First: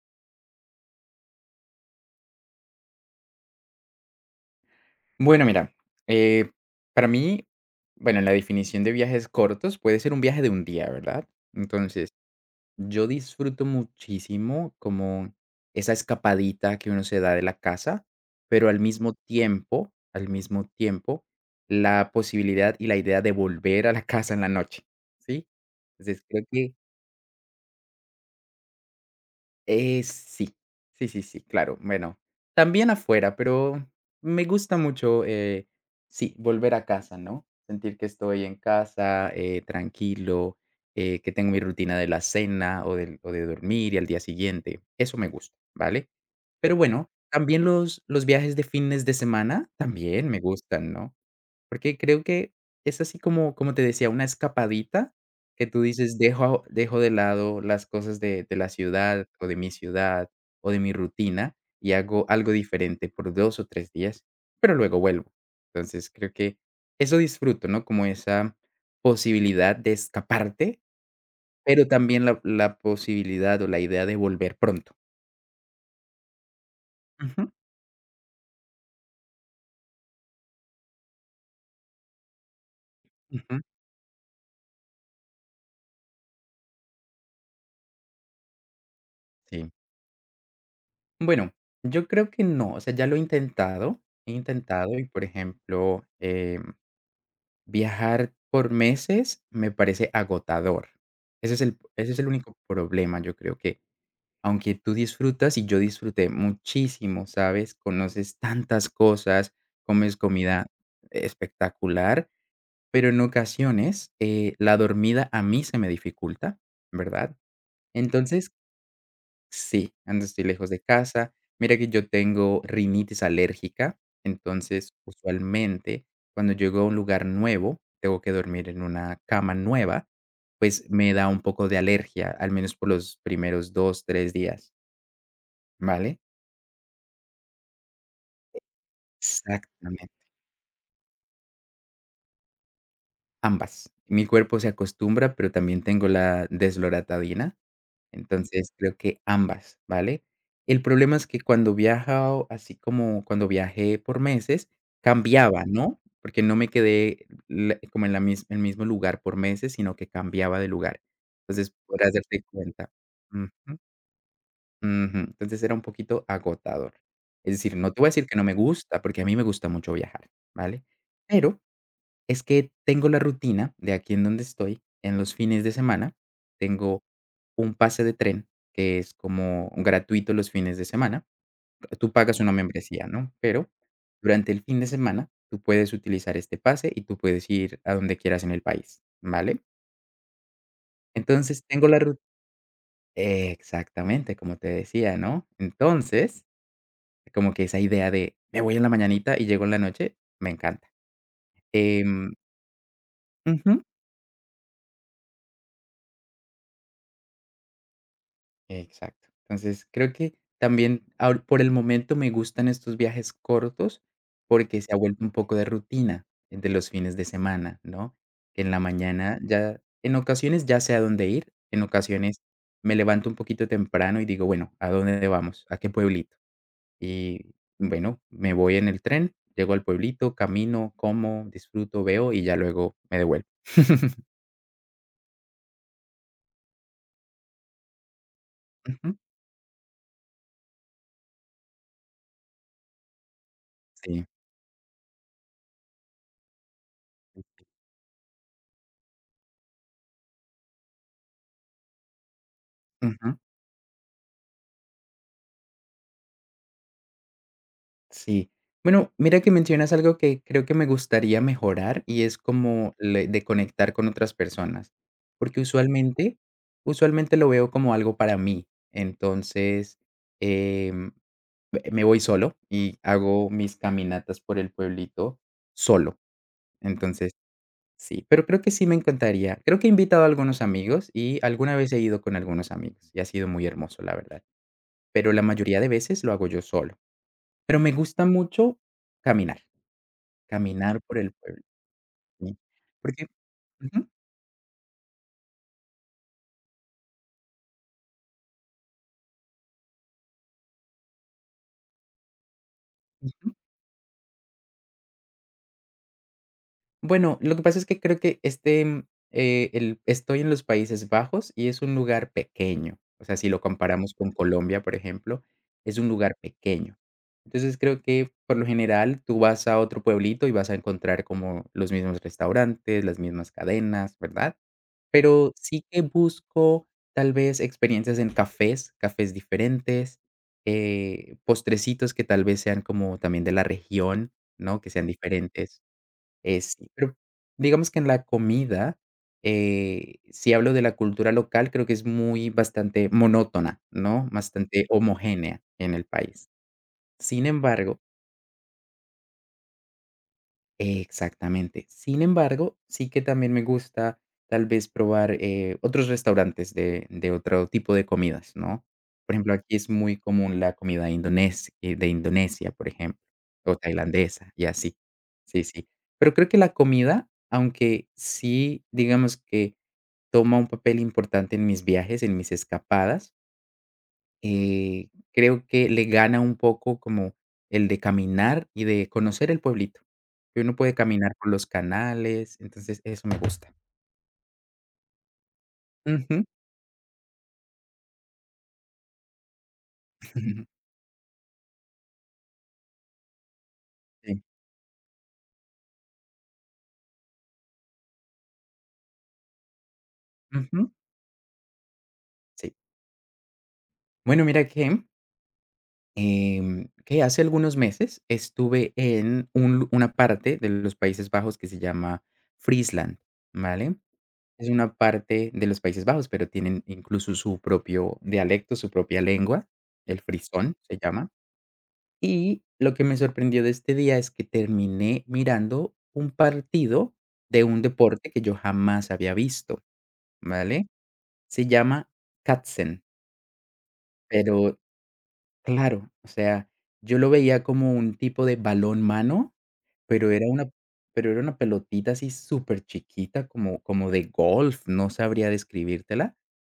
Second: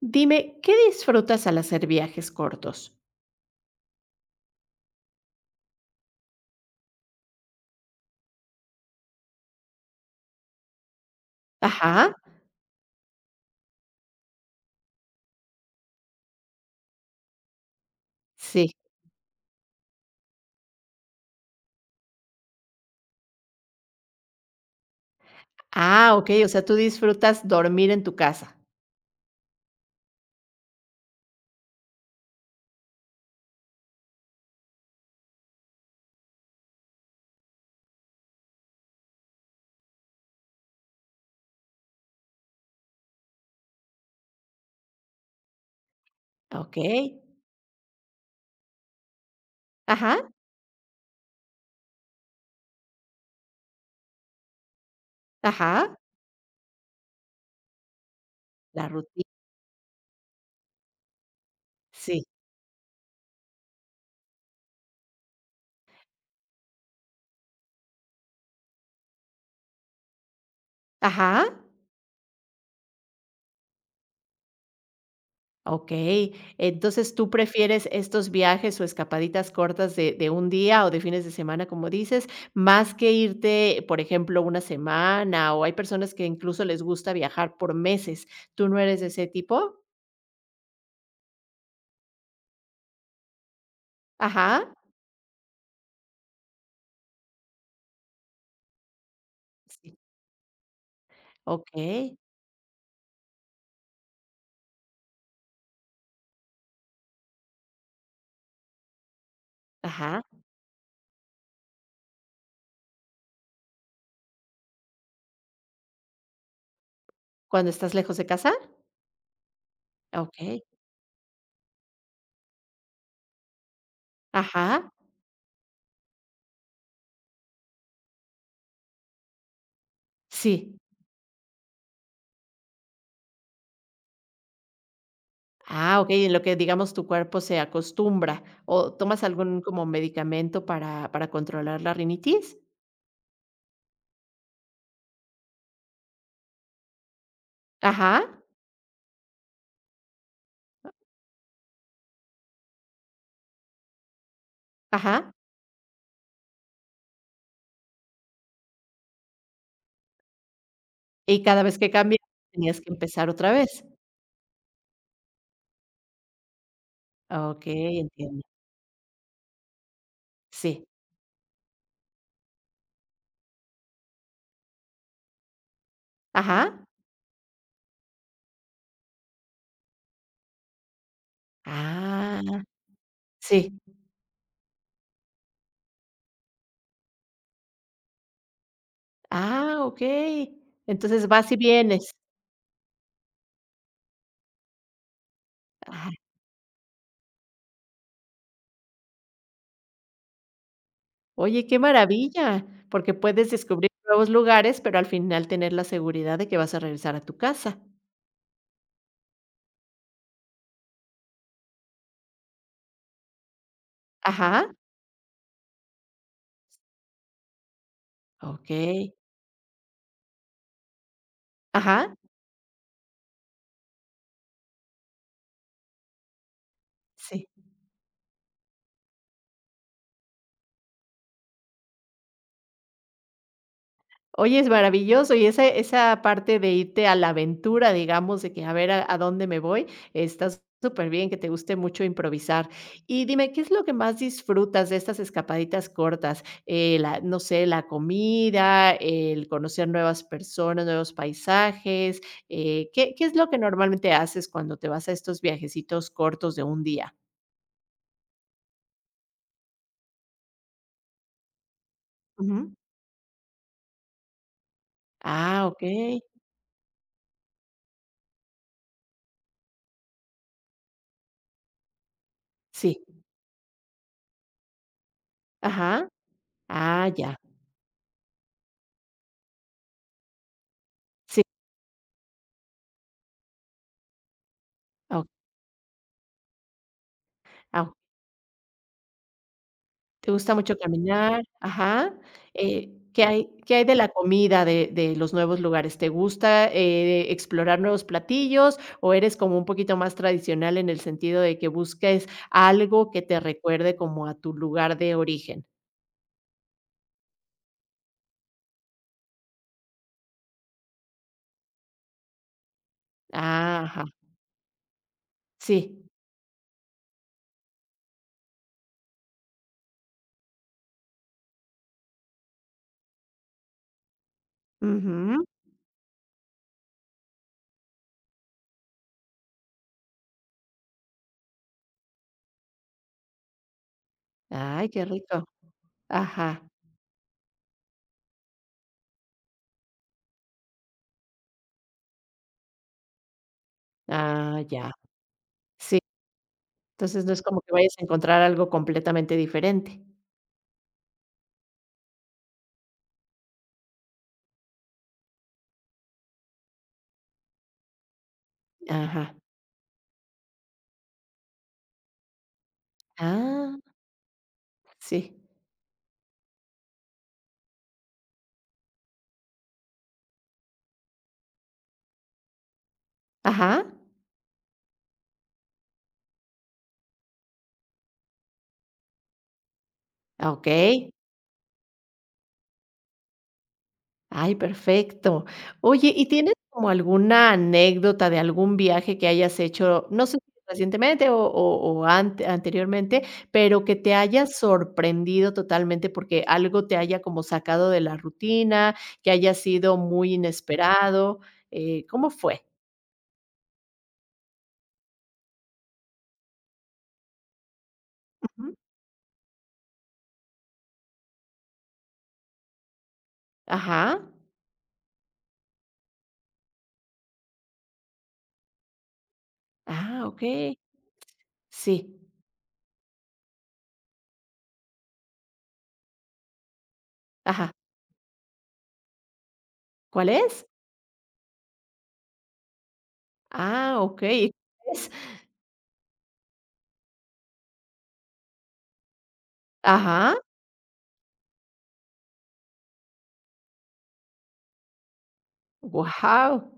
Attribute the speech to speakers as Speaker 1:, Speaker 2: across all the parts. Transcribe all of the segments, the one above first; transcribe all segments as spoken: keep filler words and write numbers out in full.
Speaker 1: Dime, ¿qué disfrutas al hacer viajes cortos?
Speaker 2: Bueno, mira, eh, para mí, bueno, la definición de viajes cortos puede ser un viaje de un día, ¿verdad?
Speaker 1: Ajá,
Speaker 2: Entonces, yo disfruto muchísimo como esa escapadita que uno se da de la casa, pero
Speaker 1: sí.
Speaker 2: al mismo tiempo, al mismo tiempo, la posibilidad y la idea de volver a la casa en la noche, ¿sí?
Speaker 1: Ah,
Speaker 2: Entonces,
Speaker 1: okey,
Speaker 2: creo
Speaker 1: o sea,
Speaker 2: que.
Speaker 1: tú disfrutas dormir en tu casa.
Speaker 2: Eh, sí, sí, sí, sí, claro. Bueno, también afuera, pero me gusta mucho, eh, sí, volver a casa, ¿no? Sentir que estoy en casa, eh, tranquilo, eh, que tengo mi rutina de la cena o del- o de dormir y al día siguiente. Eso me gusta, ¿vale? Pero
Speaker 1: Okey.
Speaker 2: bueno, también los, los viajes de fines de semana
Speaker 1: Ajá,
Speaker 2: también me gustan, ¿no? Porque creo que es así como como te decía, una escapadita que tú
Speaker 1: ajá,
Speaker 2: dices: "Dejo dejo de lado las cosas de de la
Speaker 1: la
Speaker 2: ciudad,
Speaker 1: rutina.
Speaker 2: o de mi ciudad, o de mi rutina, y
Speaker 1: Sí.
Speaker 2: hago algo diferente por dos o tres días, pero luego vuelvo". Entonces, creo que eso disfruto, ¿no? Como esa posibilidad de escaparte,
Speaker 1: Ajá,
Speaker 2: pero también la la posibilidad, o la idea de volver pronto.
Speaker 1: okey. Entonces, ¿tú
Speaker 2: Ujú,
Speaker 1: prefieres estos viajes o escapaditas cortas de de un día o de fines de semana, como dices, más que
Speaker 2: ujú,
Speaker 1: irte, por ejemplo, una semana? O hay personas que incluso les gusta viajar por meses, ¿tú no eres de ese
Speaker 2: sí.
Speaker 1: tipo?
Speaker 2: Bueno, yo creo que no, o sea, ya lo he intentado, he
Speaker 1: Ajá,
Speaker 2: intentado y, por ejemplo, em, viajar por meses me
Speaker 1: sí.
Speaker 2: parece agotador. Ese es el ese
Speaker 1: Okey,
Speaker 2: es el único problema, yo creo que, aunque tú disfrutas, y yo disfruté muchísimo, ¿sabes? Conoces tantas cosas, comes
Speaker 1: ajá.
Speaker 2: comida espectacular, pero en ocasiones, eh, la dormida a mí se me dificulta, ¿verdad?
Speaker 1: ¿Cuando estás lejos de casa?
Speaker 2: Entonces. Sí, ando estoy
Speaker 1: Okey.
Speaker 2: lejos de casa. Mira que yo tengo rinitis alérgica,
Speaker 1: Ajá,
Speaker 2: entonces, usualmente, cuando llego a un lugar nuevo, tengo que dormir en una cama nueva,
Speaker 1: sí.
Speaker 2: pues, me da un poco de alergia, al menos por los primeros dos, tres días,
Speaker 1: Ah,
Speaker 2: ¿vale?
Speaker 1: okey, en lo que, digamos, tu cuerpo se acostumbra, ¿o tomas algún como
Speaker 2: Exactamente.
Speaker 1: medicamento para para controlar la rinitis?
Speaker 2: Ambas. Mi cuerpo se acostumbra, pero también tengo la desloratadina.
Speaker 1: Ajá,
Speaker 2: Entonces, creo que ambas, ¿vale? El problema es que cuando viajaba así como cuando viajé por meses,
Speaker 1: ajá.
Speaker 2: cambiaba, ¿no? Porque no me quedé le como en la mis el mismo lugar por meses, sino que cambiaba de lugar.
Speaker 1: Y cada
Speaker 2: Entonces,
Speaker 1: vez que
Speaker 2: podrás
Speaker 1: cambias,
Speaker 2: darte
Speaker 1: tenías
Speaker 2: cuenta.
Speaker 1: que empezar
Speaker 2: Ujú,
Speaker 1: otra vez.
Speaker 2: ujú. Entonces, era un poquito agotador. Es decir, no
Speaker 1: Okey,
Speaker 2: te voy a decir que
Speaker 1: entiendo.
Speaker 2: no me gusta, porque a mí me gusta mucho viajar,
Speaker 1: Sí.
Speaker 2: ¿vale? Pero es que tengo la rutina de aquí en donde estoy, en los fines de semana,
Speaker 1: Ajá.
Speaker 2: tengo un pase de tren, que es como gratuito los fines de semana. Tú pagas una
Speaker 1: Ah,
Speaker 2: membresía, ¿no? Pero
Speaker 1: sí.
Speaker 2: durante el fin de semana tú puedes utilizar este pase y tú puedes ir a donde quieras en el país, ¿vale?
Speaker 1: Ah, okey. Entonces, vas y
Speaker 2: Entonces tengo la
Speaker 1: vienes.
Speaker 2: ru exactamente, como te decía, ¿no?
Speaker 1: Ajá.
Speaker 2: Entonces, como que esa idea de me voy en la mañanita y llego en la noche, me encanta.
Speaker 1: Oye, qué
Speaker 2: Em
Speaker 1: maravilla, porque puedes
Speaker 2: ujú.
Speaker 1: descubrir nuevos lugares, pero al final tener la seguridad de que vas a regresar a tu casa.
Speaker 2: Exacto. Entonces, creo que también ahor por el momento me gustan estos viajes cortos,
Speaker 1: Ajá,
Speaker 2: porque se ha vuelto un poco de rutina eh, de los fines de semana, ¿no? Que en la
Speaker 1: okey.
Speaker 2: mañana ya en ocasiones ya sé a dónde ir, en
Speaker 1: Ajá,
Speaker 2: ocasiones me levanto un poquito temprano y digo: "Bueno, ¿a dónde vamos? ¿A qué pueblito?".
Speaker 1: sí.
Speaker 2: Y bueno, me voy en el tren, llego al pueblito, camino, como, disfruto, veo y ya luego me devuelvo.
Speaker 1: Oye, es maravilloso, y esa esa parte de irte a la aventura, digamos, de que a ver a
Speaker 2: Ujú.
Speaker 1: a dónde me voy, está súper bien que te guste mucho improvisar. Y dime, ¿qué es lo que más
Speaker 2: Sí.
Speaker 1: disfrutas de estas escapaditas cortas? Eh, la no sé, la comida, el conocer nuevas personas, nuevos paisajes, eh, ¿qué qué es
Speaker 2: Ujú.
Speaker 1: lo que normalmente haces cuando te vas a estos viajecitos cortos de un día?
Speaker 2: Sí. Bueno, mira que mencionas algo que creo que me gustaría mejorar y es
Speaker 1: Ujú.
Speaker 2: como le de conectar con otras personas, porque
Speaker 1: Ah, okey.
Speaker 2: usualmente usualmente lo veo como algo para mí. Entonces, em, me me voy solo y
Speaker 1: Sí.
Speaker 2: hago mis caminatas por el pueblito
Speaker 1: Ajá.
Speaker 2: solo.
Speaker 1: Ah,
Speaker 2: Entonces,
Speaker 1: ya.
Speaker 2: sí, pero creo que sí me encantaría. Creo que he invitado a algunos amigos y
Speaker 1: Sí,
Speaker 2: alguna vez he ido con algunos amigos y ha sido muy hermoso, la verdad,
Speaker 1: ah, o
Speaker 2: pero la mayoría de veces lo hago yo solo. Pero
Speaker 1: ah,
Speaker 2: me
Speaker 1: o
Speaker 2: gusta mucho caminar.
Speaker 1: te gusta mucho
Speaker 2: Caminar por el
Speaker 1: caminar,
Speaker 2: pueblo,
Speaker 1: ajá,
Speaker 2: sí.
Speaker 1: eh, ¿qué
Speaker 2: Porque.
Speaker 1: hay qué hay de
Speaker 2: Ujú,
Speaker 1: la comida de de los nuevos lugares? ¿Te gusta, eh, explorar nuevos platillos o eres como un poquito más tradicional en el sentido de que busques algo que te
Speaker 2: ujú.
Speaker 1: recuerde como a tu lugar de origen?
Speaker 2: Bueno, lo que pasa es que creo que, este, mm, eh, el estoy en los Países Bajos y es un lugar pequeño. O sea, si lo
Speaker 1: Ah, ajá,
Speaker 2: comparamos con Colombia, por ejemplo, es
Speaker 1: sí,
Speaker 2: un lugar pequeño. Entonces, creo que, por lo general, tú vas a otro pueblito y vas a encontrar como los mismos restaurantes, las mismas cadenas, ¿verdad?
Speaker 1: ujú,
Speaker 2: Pero sí que busco tal vez experiencias en cafés, cafés diferentes, eh, postrecitos que tal vez sean como también de la región, ¿no?
Speaker 1: ay,
Speaker 2: Que
Speaker 1: qué
Speaker 2: sean
Speaker 1: rico,
Speaker 2: diferentes. Eh,
Speaker 1: ajá,
Speaker 2: sí, pero digamos que en la comida, eh, si hablo de la cultura local, creo que es muy bastante monótona, ¿no?
Speaker 1: ah,
Speaker 2: Bastante
Speaker 1: ya,
Speaker 2: homogénea en
Speaker 1: sí,
Speaker 2: el país.
Speaker 1: entonces no es
Speaker 2: Sin
Speaker 1: como que vayas
Speaker 2: embargo.
Speaker 1: a encontrar algo completamente diferente,
Speaker 2: Exactamente. Sin embargo, sí que también me gusta tal vez probar, eh, otros restaurantes de de otro tipo de comidas, ¿no?
Speaker 1: ajá,
Speaker 2: Por ejemplo, aquí es muy común la comida indones eh, de Indonesia, por ejemplo,
Speaker 1: ah,
Speaker 2: o tailandesa y así.
Speaker 1: sí,
Speaker 2: Sí, sí. Pero creo que la comida, aunque sí, digamos que toma un papel importante en mis viajes, en mis escapadas,
Speaker 1: ajá.
Speaker 2: eh, creo que le gana un poco como el de caminar y de conocer el pueblito, que uno puede
Speaker 1: Okey.
Speaker 2: caminar por los canales, entonces eso me gusta.
Speaker 1: Ay, perfecto. Oye, ¿y
Speaker 2: Ujú.
Speaker 1: tienes como alguna anécdota de algún viaje que hayas hecho? No sé si recientemente o o o ante anteriormente, pero que te
Speaker 2: Sí,
Speaker 1: haya sorprendido totalmente porque algo te haya como sacado de la rutina, que haya sido muy
Speaker 2: ujú,
Speaker 1: inesperado, eh, ¿cómo fue?
Speaker 2: sí. Bueno, mira que, em, que hace algunos meses
Speaker 1: Ujú.
Speaker 2: estuve en un lu una parte de los Países Bajos que se llama Friesland, ¿vale?
Speaker 1: Ajá.
Speaker 2: Es una parte de los Países Bajos, pero tienen incluso su propio dialecto, su propia lengua, el
Speaker 1: Ah,
Speaker 2: frisón
Speaker 1: okey.
Speaker 2: se llama.
Speaker 1: Sí.
Speaker 2: Y lo que me sorprendió de este día es que terminé mirando un partido de
Speaker 1: Ajá.
Speaker 2: un deporte que yo jamás había visto,
Speaker 1: ¿Cuál es?
Speaker 2: ¿vale? Se llama Katzen,
Speaker 1: Ah, okey.
Speaker 2: pero
Speaker 1: ¿Es?
Speaker 2: claro, o sea, yo lo veía como un tipo de balón mano, pero
Speaker 1: Ajá.
Speaker 2: era una pero era una pelotita así súper chiquita, como como de golf, no sabría describírtela.
Speaker 1: Wow.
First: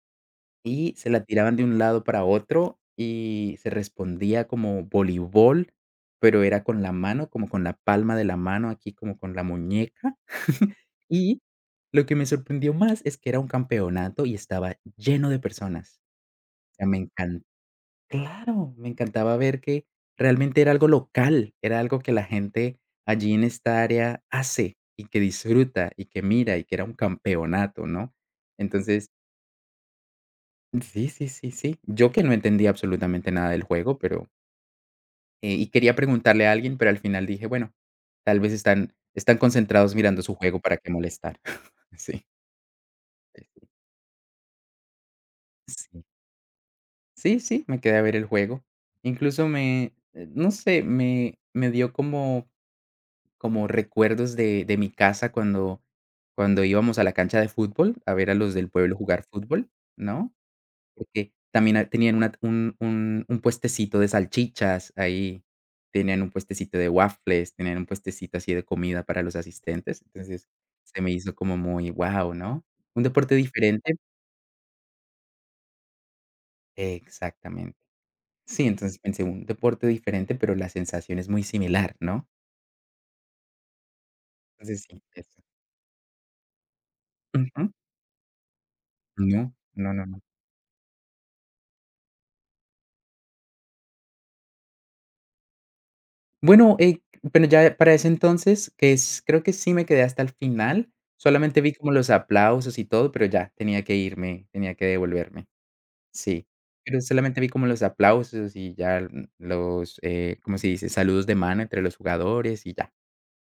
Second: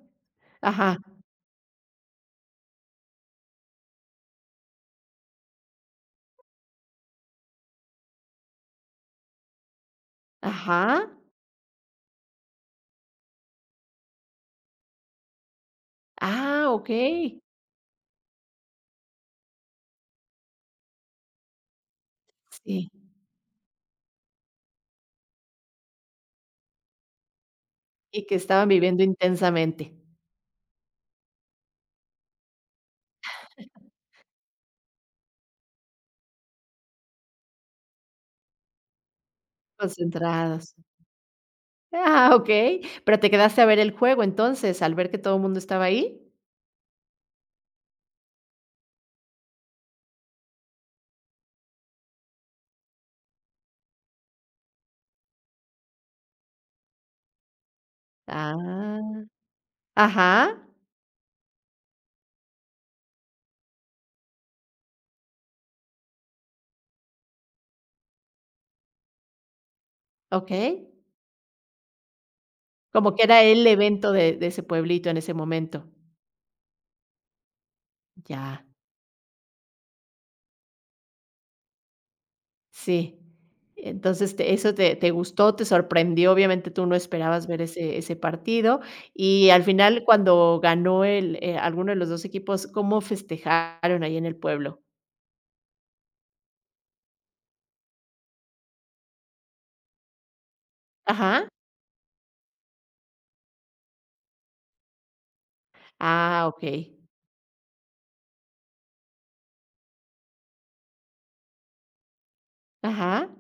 Speaker 2: Y
Speaker 1: Ajá,
Speaker 2: se la tiraban de un lado para otro y se respondía como voleibol, pero era con la mano, como con la palma de la mano, aquí como con la muñeca.
Speaker 1: ajá.
Speaker 2: Y lo que me sorprendió más es que era un campeonato y estaba lleno de personas.
Speaker 1: Ah,
Speaker 2: O sea, me
Speaker 1: okey.
Speaker 2: encantó claro, me encantaba ver que realmente era algo local, era algo que la gente
Speaker 1: Sí,
Speaker 2: allí en esta área hace y que disfruta y que mira y que era un campeonato, ¿no?
Speaker 1: y que estaban viviendo
Speaker 2: Entonces.
Speaker 1: intensamente,
Speaker 2: Sí, sí, sí, sí. Yo que no entendía absolutamente nada del juego, pero eh, y quería preguntarle a alguien, pero al final dije, bueno, tal vez están están concentrados mirando su juego,
Speaker 1: concentrados.
Speaker 2: ¿para qué molestar? Sí,
Speaker 1: Ah, okey, pero, ¿te quedaste a ver el juego entonces, al ver que todo el mundo estaba
Speaker 2: sí.
Speaker 1: ahí?
Speaker 2: Sí, sí, me quedé a ver el juego. Incluso me, eh, no sé, me me dio como como recuerdos de de mi casa cuando cuando íbamos a la cancha de fútbol a ver a los del pueblo
Speaker 1: Ah,
Speaker 2: jugar fútbol,
Speaker 1: ajá,
Speaker 2: ¿no? Porque también a tenían una un un un puestecito de salchichas ahí, tenían un puestecito de waffles, tenían un puestecito así de comida para los asistentes, entonces,
Speaker 1: okey.
Speaker 2: se me hizo como muy wow, ¿no? Un
Speaker 1: Como que
Speaker 2: deporte
Speaker 1: era el
Speaker 2: diferente.
Speaker 1: evento de de ese pueblito en ese momento.
Speaker 2: Exactamente.
Speaker 1: Ya,
Speaker 2: Sí, entonces pensé, un deporte diferente, pero la sensación es muy similar, ¿no?
Speaker 1: sí. Entonces, te eso
Speaker 2: Entonces
Speaker 1: te
Speaker 2: sí,
Speaker 1: te
Speaker 2: eso.
Speaker 1: gustó, te sorprendió, obviamente tú no esperabas ver
Speaker 2: Ujú.
Speaker 1: ese ese partido, y
Speaker 2: No,
Speaker 1: al
Speaker 2: no,
Speaker 1: final,
Speaker 2: no, no.
Speaker 1: cuando ganó el, eh, alguno de los dos equipos, ¿cómo festejaron ahí en el pueblo?
Speaker 2: Bueno, eh, pero ya para ese entonces, que es creo que sí me quedé hasta el final,
Speaker 1: Ajá.
Speaker 2: solamente vi como los aplausos y todo, pero ya tenía que irme, tenía que devolverme,
Speaker 1: Ah,
Speaker 2: sí.
Speaker 1: okey.
Speaker 2: Pero solamente vi como los aplausos y ya l- los, eh, ¿cómo se dice? Saludos de mano entre los jugadores y ya,
Speaker 1: Ajá.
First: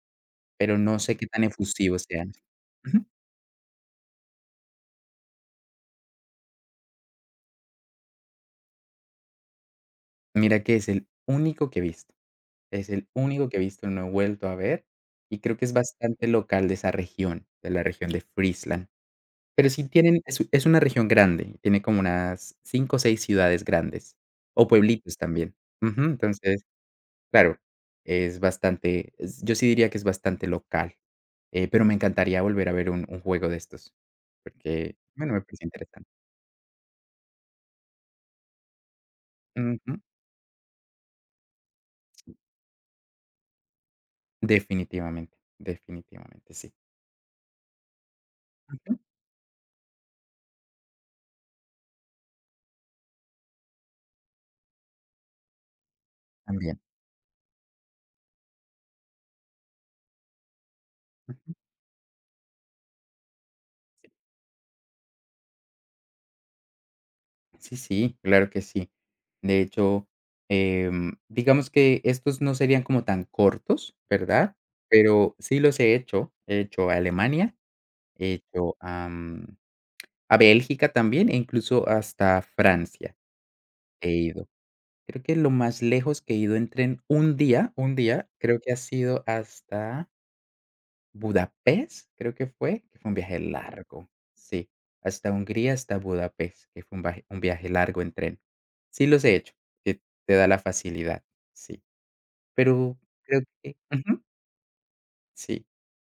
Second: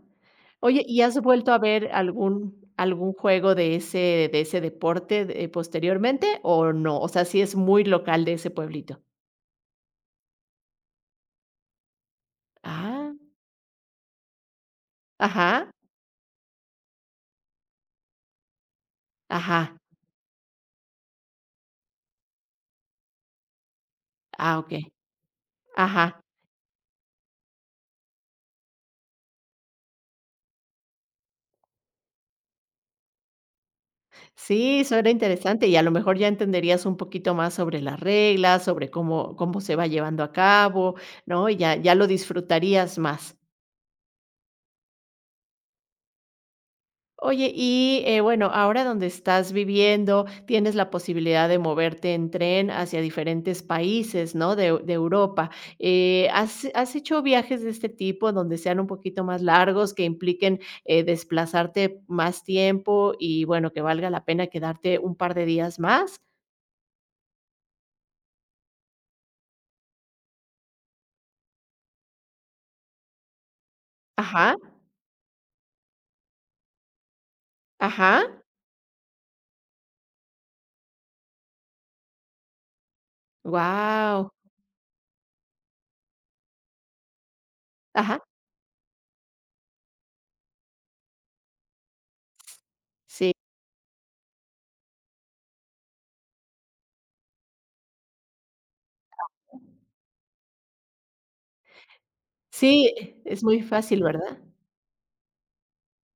Speaker 2: pero
Speaker 1: Oye,
Speaker 2: no
Speaker 1: ¿y
Speaker 2: sé
Speaker 1: has
Speaker 2: qué tan
Speaker 1: vuelto a ver
Speaker 2: efusivos sean.
Speaker 1: algún
Speaker 2: Ujú.
Speaker 1: algún juego de ese de ese deporte de posteriormente o no? O sea, ¿sí es muy local de ese pueblito?
Speaker 2: Mira que es el único que he visto, es el
Speaker 1: Ah,
Speaker 2: único que he visto, no he vuelto a ver y creo que
Speaker 1: ajá,
Speaker 2: es bastante local de esa región, de la región de Friesland. Pero
Speaker 1: ajá.
Speaker 2: sí tienen es es una región grande, tiene como unas cinco o seis ciudades grandes,
Speaker 1: Ah,
Speaker 2: o
Speaker 1: okey.
Speaker 2: pueblitos también. Ujú,
Speaker 1: Ajá.
Speaker 2: entonces, claro, es bastante es yo sí diría que es bastante local, eh, pero me encantaría volver a ver un un juego de estos,
Speaker 1: Sí,
Speaker 2: porque,
Speaker 1: suena
Speaker 2: bueno, me parece
Speaker 1: interesante y a lo
Speaker 2: interesante.
Speaker 1: mejor ya entenderías un poquito más sobre las reglas, sobre cómo cómo se va
Speaker 2: Ujú,
Speaker 1: llevando a cabo, ¿no? Y ya ya lo disfrutarías más.
Speaker 2: definitivamente, definitivamente, sí.
Speaker 1: Oye, y, eh, bueno, ahora
Speaker 2: Ujú,
Speaker 1: donde estás viviendo, tienes la posibilidad de moverte en tren hacia diferentes países, ¿no?, de Eu de Europa, eh, ¿has
Speaker 2: también.
Speaker 1: has hecho viajes de este tipo donde sean un poquito más largos, que impliquen, eh, desplazarte más tiempo y, bueno, que valga la pena quedarte un par de días más?
Speaker 2: Sí, sí, claro que sí. De hecho, em, digamos que estos no serían como tan cortos,
Speaker 1: Ajá,
Speaker 2: ¿verdad? Pero sí los he hecho. He hecho a Alemania,
Speaker 1: ajá,
Speaker 2: he hecho a, mm, a Bélgica también e incluso hasta Francia he
Speaker 1: wow
Speaker 2: ido. Creo que lo más lejos que he ido en tren un día, un
Speaker 1: ajá,
Speaker 2: día, creo que ha sido hasta Budapest, creo que fue, que fue un
Speaker 1: sí,
Speaker 2: viaje Mm. largo, sí, hasta Hungría, hasta Budapest, que fue un vaje un viaje largo en tren. Sí los he hecho, que te da la facilidad, sí,
Speaker 1: sí,
Speaker 2: pero creo
Speaker 1: es muy
Speaker 2: que.
Speaker 1: fácil,
Speaker 2: Ujú.
Speaker 1: ¿verdad?
Speaker 2: Sí,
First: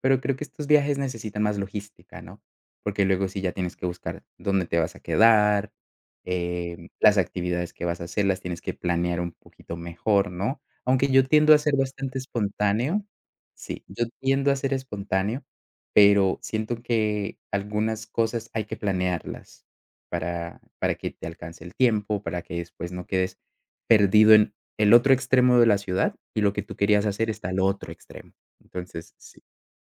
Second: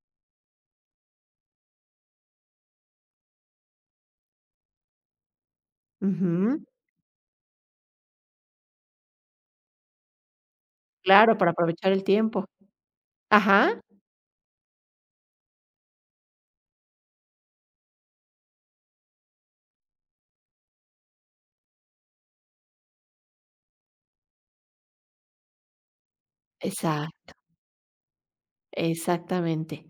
Speaker 2: pero creo que estos viajes necesitan más logística, ¿no? Porque luego sí ya tienes que buscar dónde te vas a quedar,
Speaker 1: Ujú,
Speaker 2: em, las actividades que vas a hacer, las tienes que planear un poquito mejor, ¿no? Aunque yo
Speaker 1: claro, para
Speaker 2: tiendo a ser
Speaker 1: aprovechar el
Speaker 2: bastante
Speaker 1: tiempo.
Speaker 2: espontáneo,
Speaker 1: Ajá,
Speaker 2: sí, yo tiendo a ser espontáneo, pero siento que algunas cosas hay que planearlas para para que te alcance el tiempo, para que después no quedes perdido en el otro extremo de la ciudad y lo que tú querías
Speaker 1: exacto.
Speaker 2: hacer está al otro extremo. Entonces, sí.
Speaker 1: Exactamente.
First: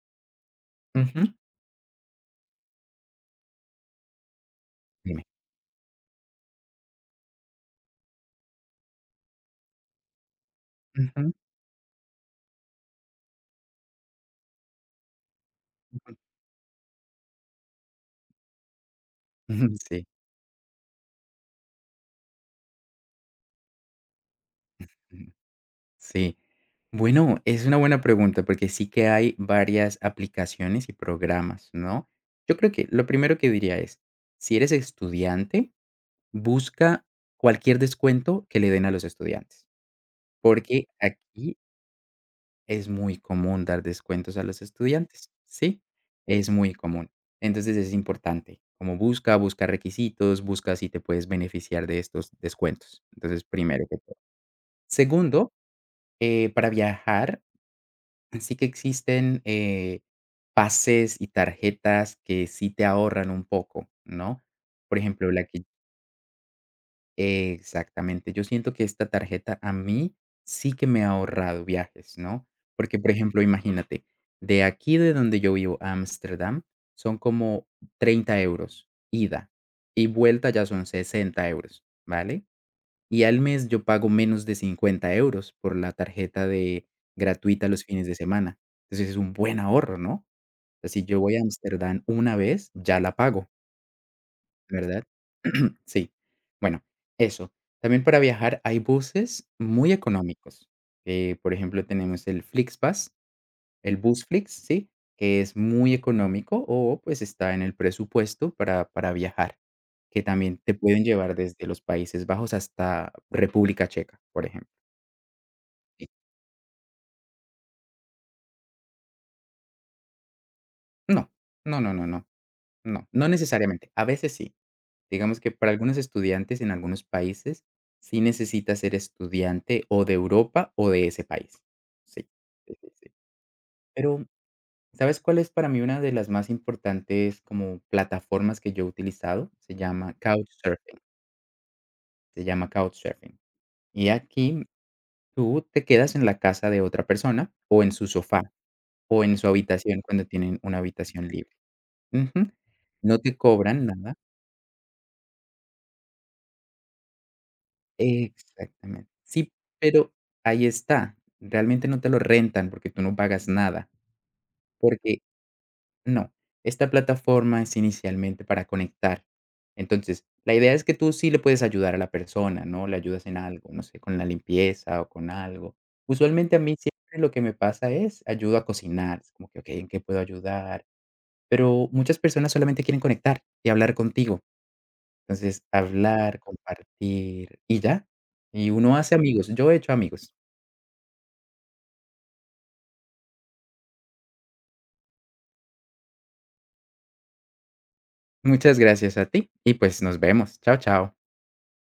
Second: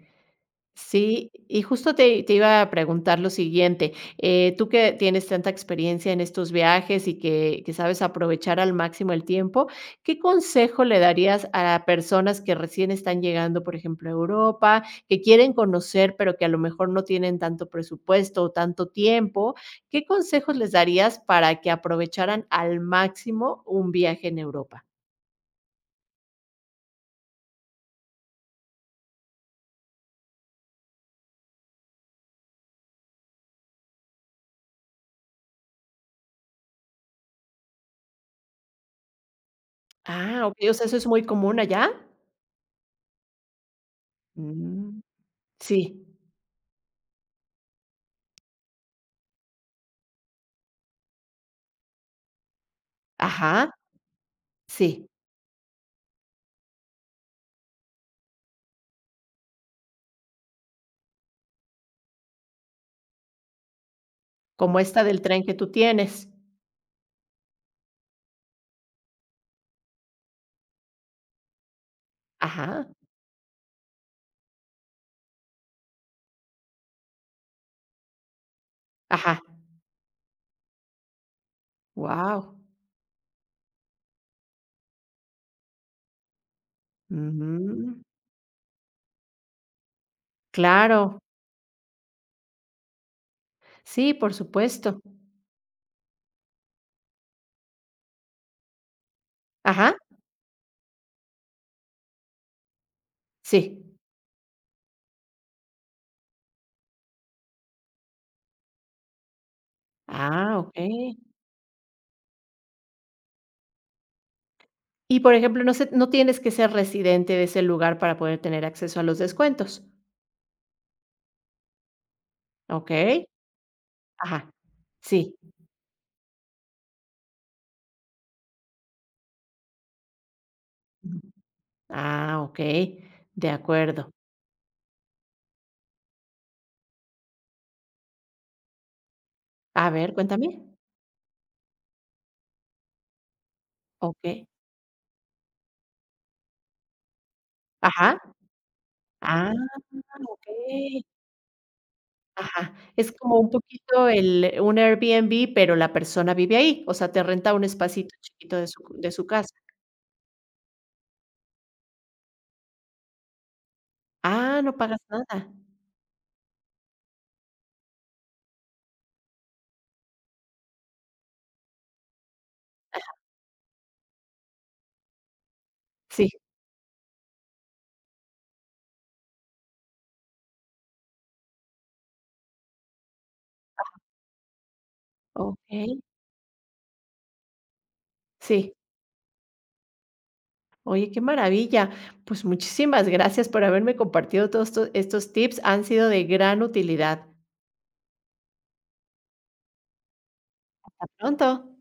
Speaker 1: Sí,
Speaker 2: Ujú.
Speaker 1: y justo te te iba a preguntar lo siguiente, eh, tú que
Speaker 2: Dime.
Speaker 1: tienes tanta experiencia en estos viajes y que que sabes aprovechar al máximo el tiempo, ¿qué consejo le
Speaker 2: Ujú.
Speaker 1: darías a personas que recién están llegando, por ejemplo, a Europa, que quieren conocer, pero que a lo mejor no tienen tanto presupuesto o tanto tiempo?
Speaker 2: Ujú,
Speaker 1: ¿Qué
Speaker 2: sí,
Speaker 1: consejos les darías para que aprovecharan al máximo un viaje en Europa?
Speaker 2: ujú, sí. Bueno, es una buena pregunta, porque sí que hay varias aplicaciones y programas, ¿no? Yo creo que lo primero que diría es, si eres estudiante, busca cualquier descuento que le den a los estudiantes,
Speaker 1: Ah, okey, o
Speaker 2: porque
Speaker 1: sea, ¿eso es muy
Speaker 2: aquí
Speaker 1: común allá?
Speaker 2: es muy común dar descuentos a los
Speaker 1: Mm,
Speaker 2: estudiantes, sí,
Speaker 1: sí.
Speaker 2: es muy común. Entonces es importante, como busca, busca requisitos, busca si te puedes beneficiar de estos descuentos. Entonces,
Speaker 1: Ajá,
Speaker 2: primero que todo.
Speaker 1: sí,
Speaker 2: Segundo, eh, para viajar, sí que existen eh, pases y tarjetas que sí te ahorran un poco, ¿no?
Speaker 1: como
Speaker 2: Por
Speaker 1: esta del
Speaker 2: ejemplo,
Speaker 1: tren
Speaker 2: la
Speaker 1: que
Speaker 2: que.
Speaker 1: tú tienes.
Speaker 2: Exactamente. Yo siento que esta tarjeta a mí sí que me ha ahorrado viajes, ¿no?
Speaker 1: Ajá,
Speaker 2: Porque, por ejemplo, imagínate, de aquí de donde yo vivo a Ámsterdam son como treinta euros
Speaker 1: ajá,
Speaker 2: ida y vuelta ya son sesenta euros, ¿vale?
Speaker 1: Wow.
Speaker 2: Y al mes yo pago menos de cincuenta euros por la tarjeta de gratuita los fines de semana. Entonces es un buen ahorro, ¿no? O sea, si
Speaker 1: Claro,
Speaker 2: yo voy a Ámsterdam una vez, ya la pago.
Speaker 1: sí, por supuesto.
Speaker 2: ¿Verdad? Sí. Bueno, eso. También para viajar hay buses muy
Speaker 1: Ajá,
Speaker 2: económicos. Eh, por ejemplo, tenemos el FlixBus,
Speaker 1: sí.
Speaker 2: el bus Flix, ¿sí? Que es muy económico o pues está en el presupuesto para, para viajar, que también
Speaker 1: Ah,
Speaker 2: te pueden
Speaker 1: okey.
Speaker 2: llevar desde los Países Bajos hasta República Checa, por ejemplo.
Speaker 1: Y, por ejemplo, no se,
Speaker 2: Y.
Speaker 1: no tienes que ser residente de ese lugar para poder tener acceso a los descuentos,
Speaker 2: No, no, no, no, no, no,
Speaker 1: ¿okey?
Speaker 2: no necesariamente. A veces
Speaker 1: Ajá,
Speaker 2: sí.
Speaker 1: sí.
Speaker 2: Digamos que para algunos estudiantes en algunos países sí necesitas ser estudiante o de Europa o de
Speaker 1: Ujú.
Speaker 2: ese país. Sí,
Speaker 1: Ah,
Speaker 2: sí, sí,
Speaker 1: okey,
Speaker 2: sí.
Speaker 1: de acuerdo.
Speaker 2: Pero, ¿sabes cuál es para mí una de las más importantes como plataformas que yo he utilizado? Se
Speaker 1: A ver,
Speaker 2: llama
Speaker 1: cuéntame.
Speaker 2: Couchsurfing, se llama Couchsurfing. Y
Speaker 1: Okey.
Speaker 2: aquí tú te quedas en la casa de otra persona o en su
Speaker 1: Ajá.
Speaker 2: sofá o en su
Speaker 1: Ah,
Speaker 2: habitación cuando tienen una
Speaker 1: okey.
Speaker 2: habitación libre. Ujú.
Speaker 1: Ajá, es
Speaker 2: No te
Speaker 1: como un
Speaker 2: cobran
Speaker 1: poquito
Speaker 2: nada.
Speaker 1: el un Airbnb, pero la persona vive ahí, o sea, te renta un espacito chiquito de su
Speaker 2: Exactamente.
Speaker 1: de su
Speaker 2: Sí,
Speaker 1: casa.
Speaker 2: pero ahí está. Realmente no te lo rentan porque tú no pagas nada,
Speaker 1: Ah, no pagas
Speaker 2: porque
Speaker 1: nada.
Speaker 2: no, esta plataforma es inicialmente para conectar. Entonces, la idea es que tú sí le puedes ayudar a la persona, ¿no? Le ayudas en algo, no sé, con la limpieza o con algo.
Speaker 1: Sí,
Speaker 2: Usualmente a mí siempre lo que me pasa es ayudo a cocinar, es como que, okey, ¿en qué puedo ayudar? Pero muchas personas solamente quieren conectar y hablar contigo. Entonces,
Speaker 1: okey,
Speaker 2: hablar, compartir y ya. Y
Speaker 1: sí.
Speaker 2: uno hace amigos. Yo he hecho amigos.
Speaker 1: Oye, qué maravilla. Pues, muchísimas gracias por haberme compartido todos estos estos tips, han sido de gran utilidad.
Speaker 2: Muchas gracias a ti y, pues, nos vemos. Chao,
Speaker 1: Hasta
Speaker 2: chao.
Speaker 1: pronto.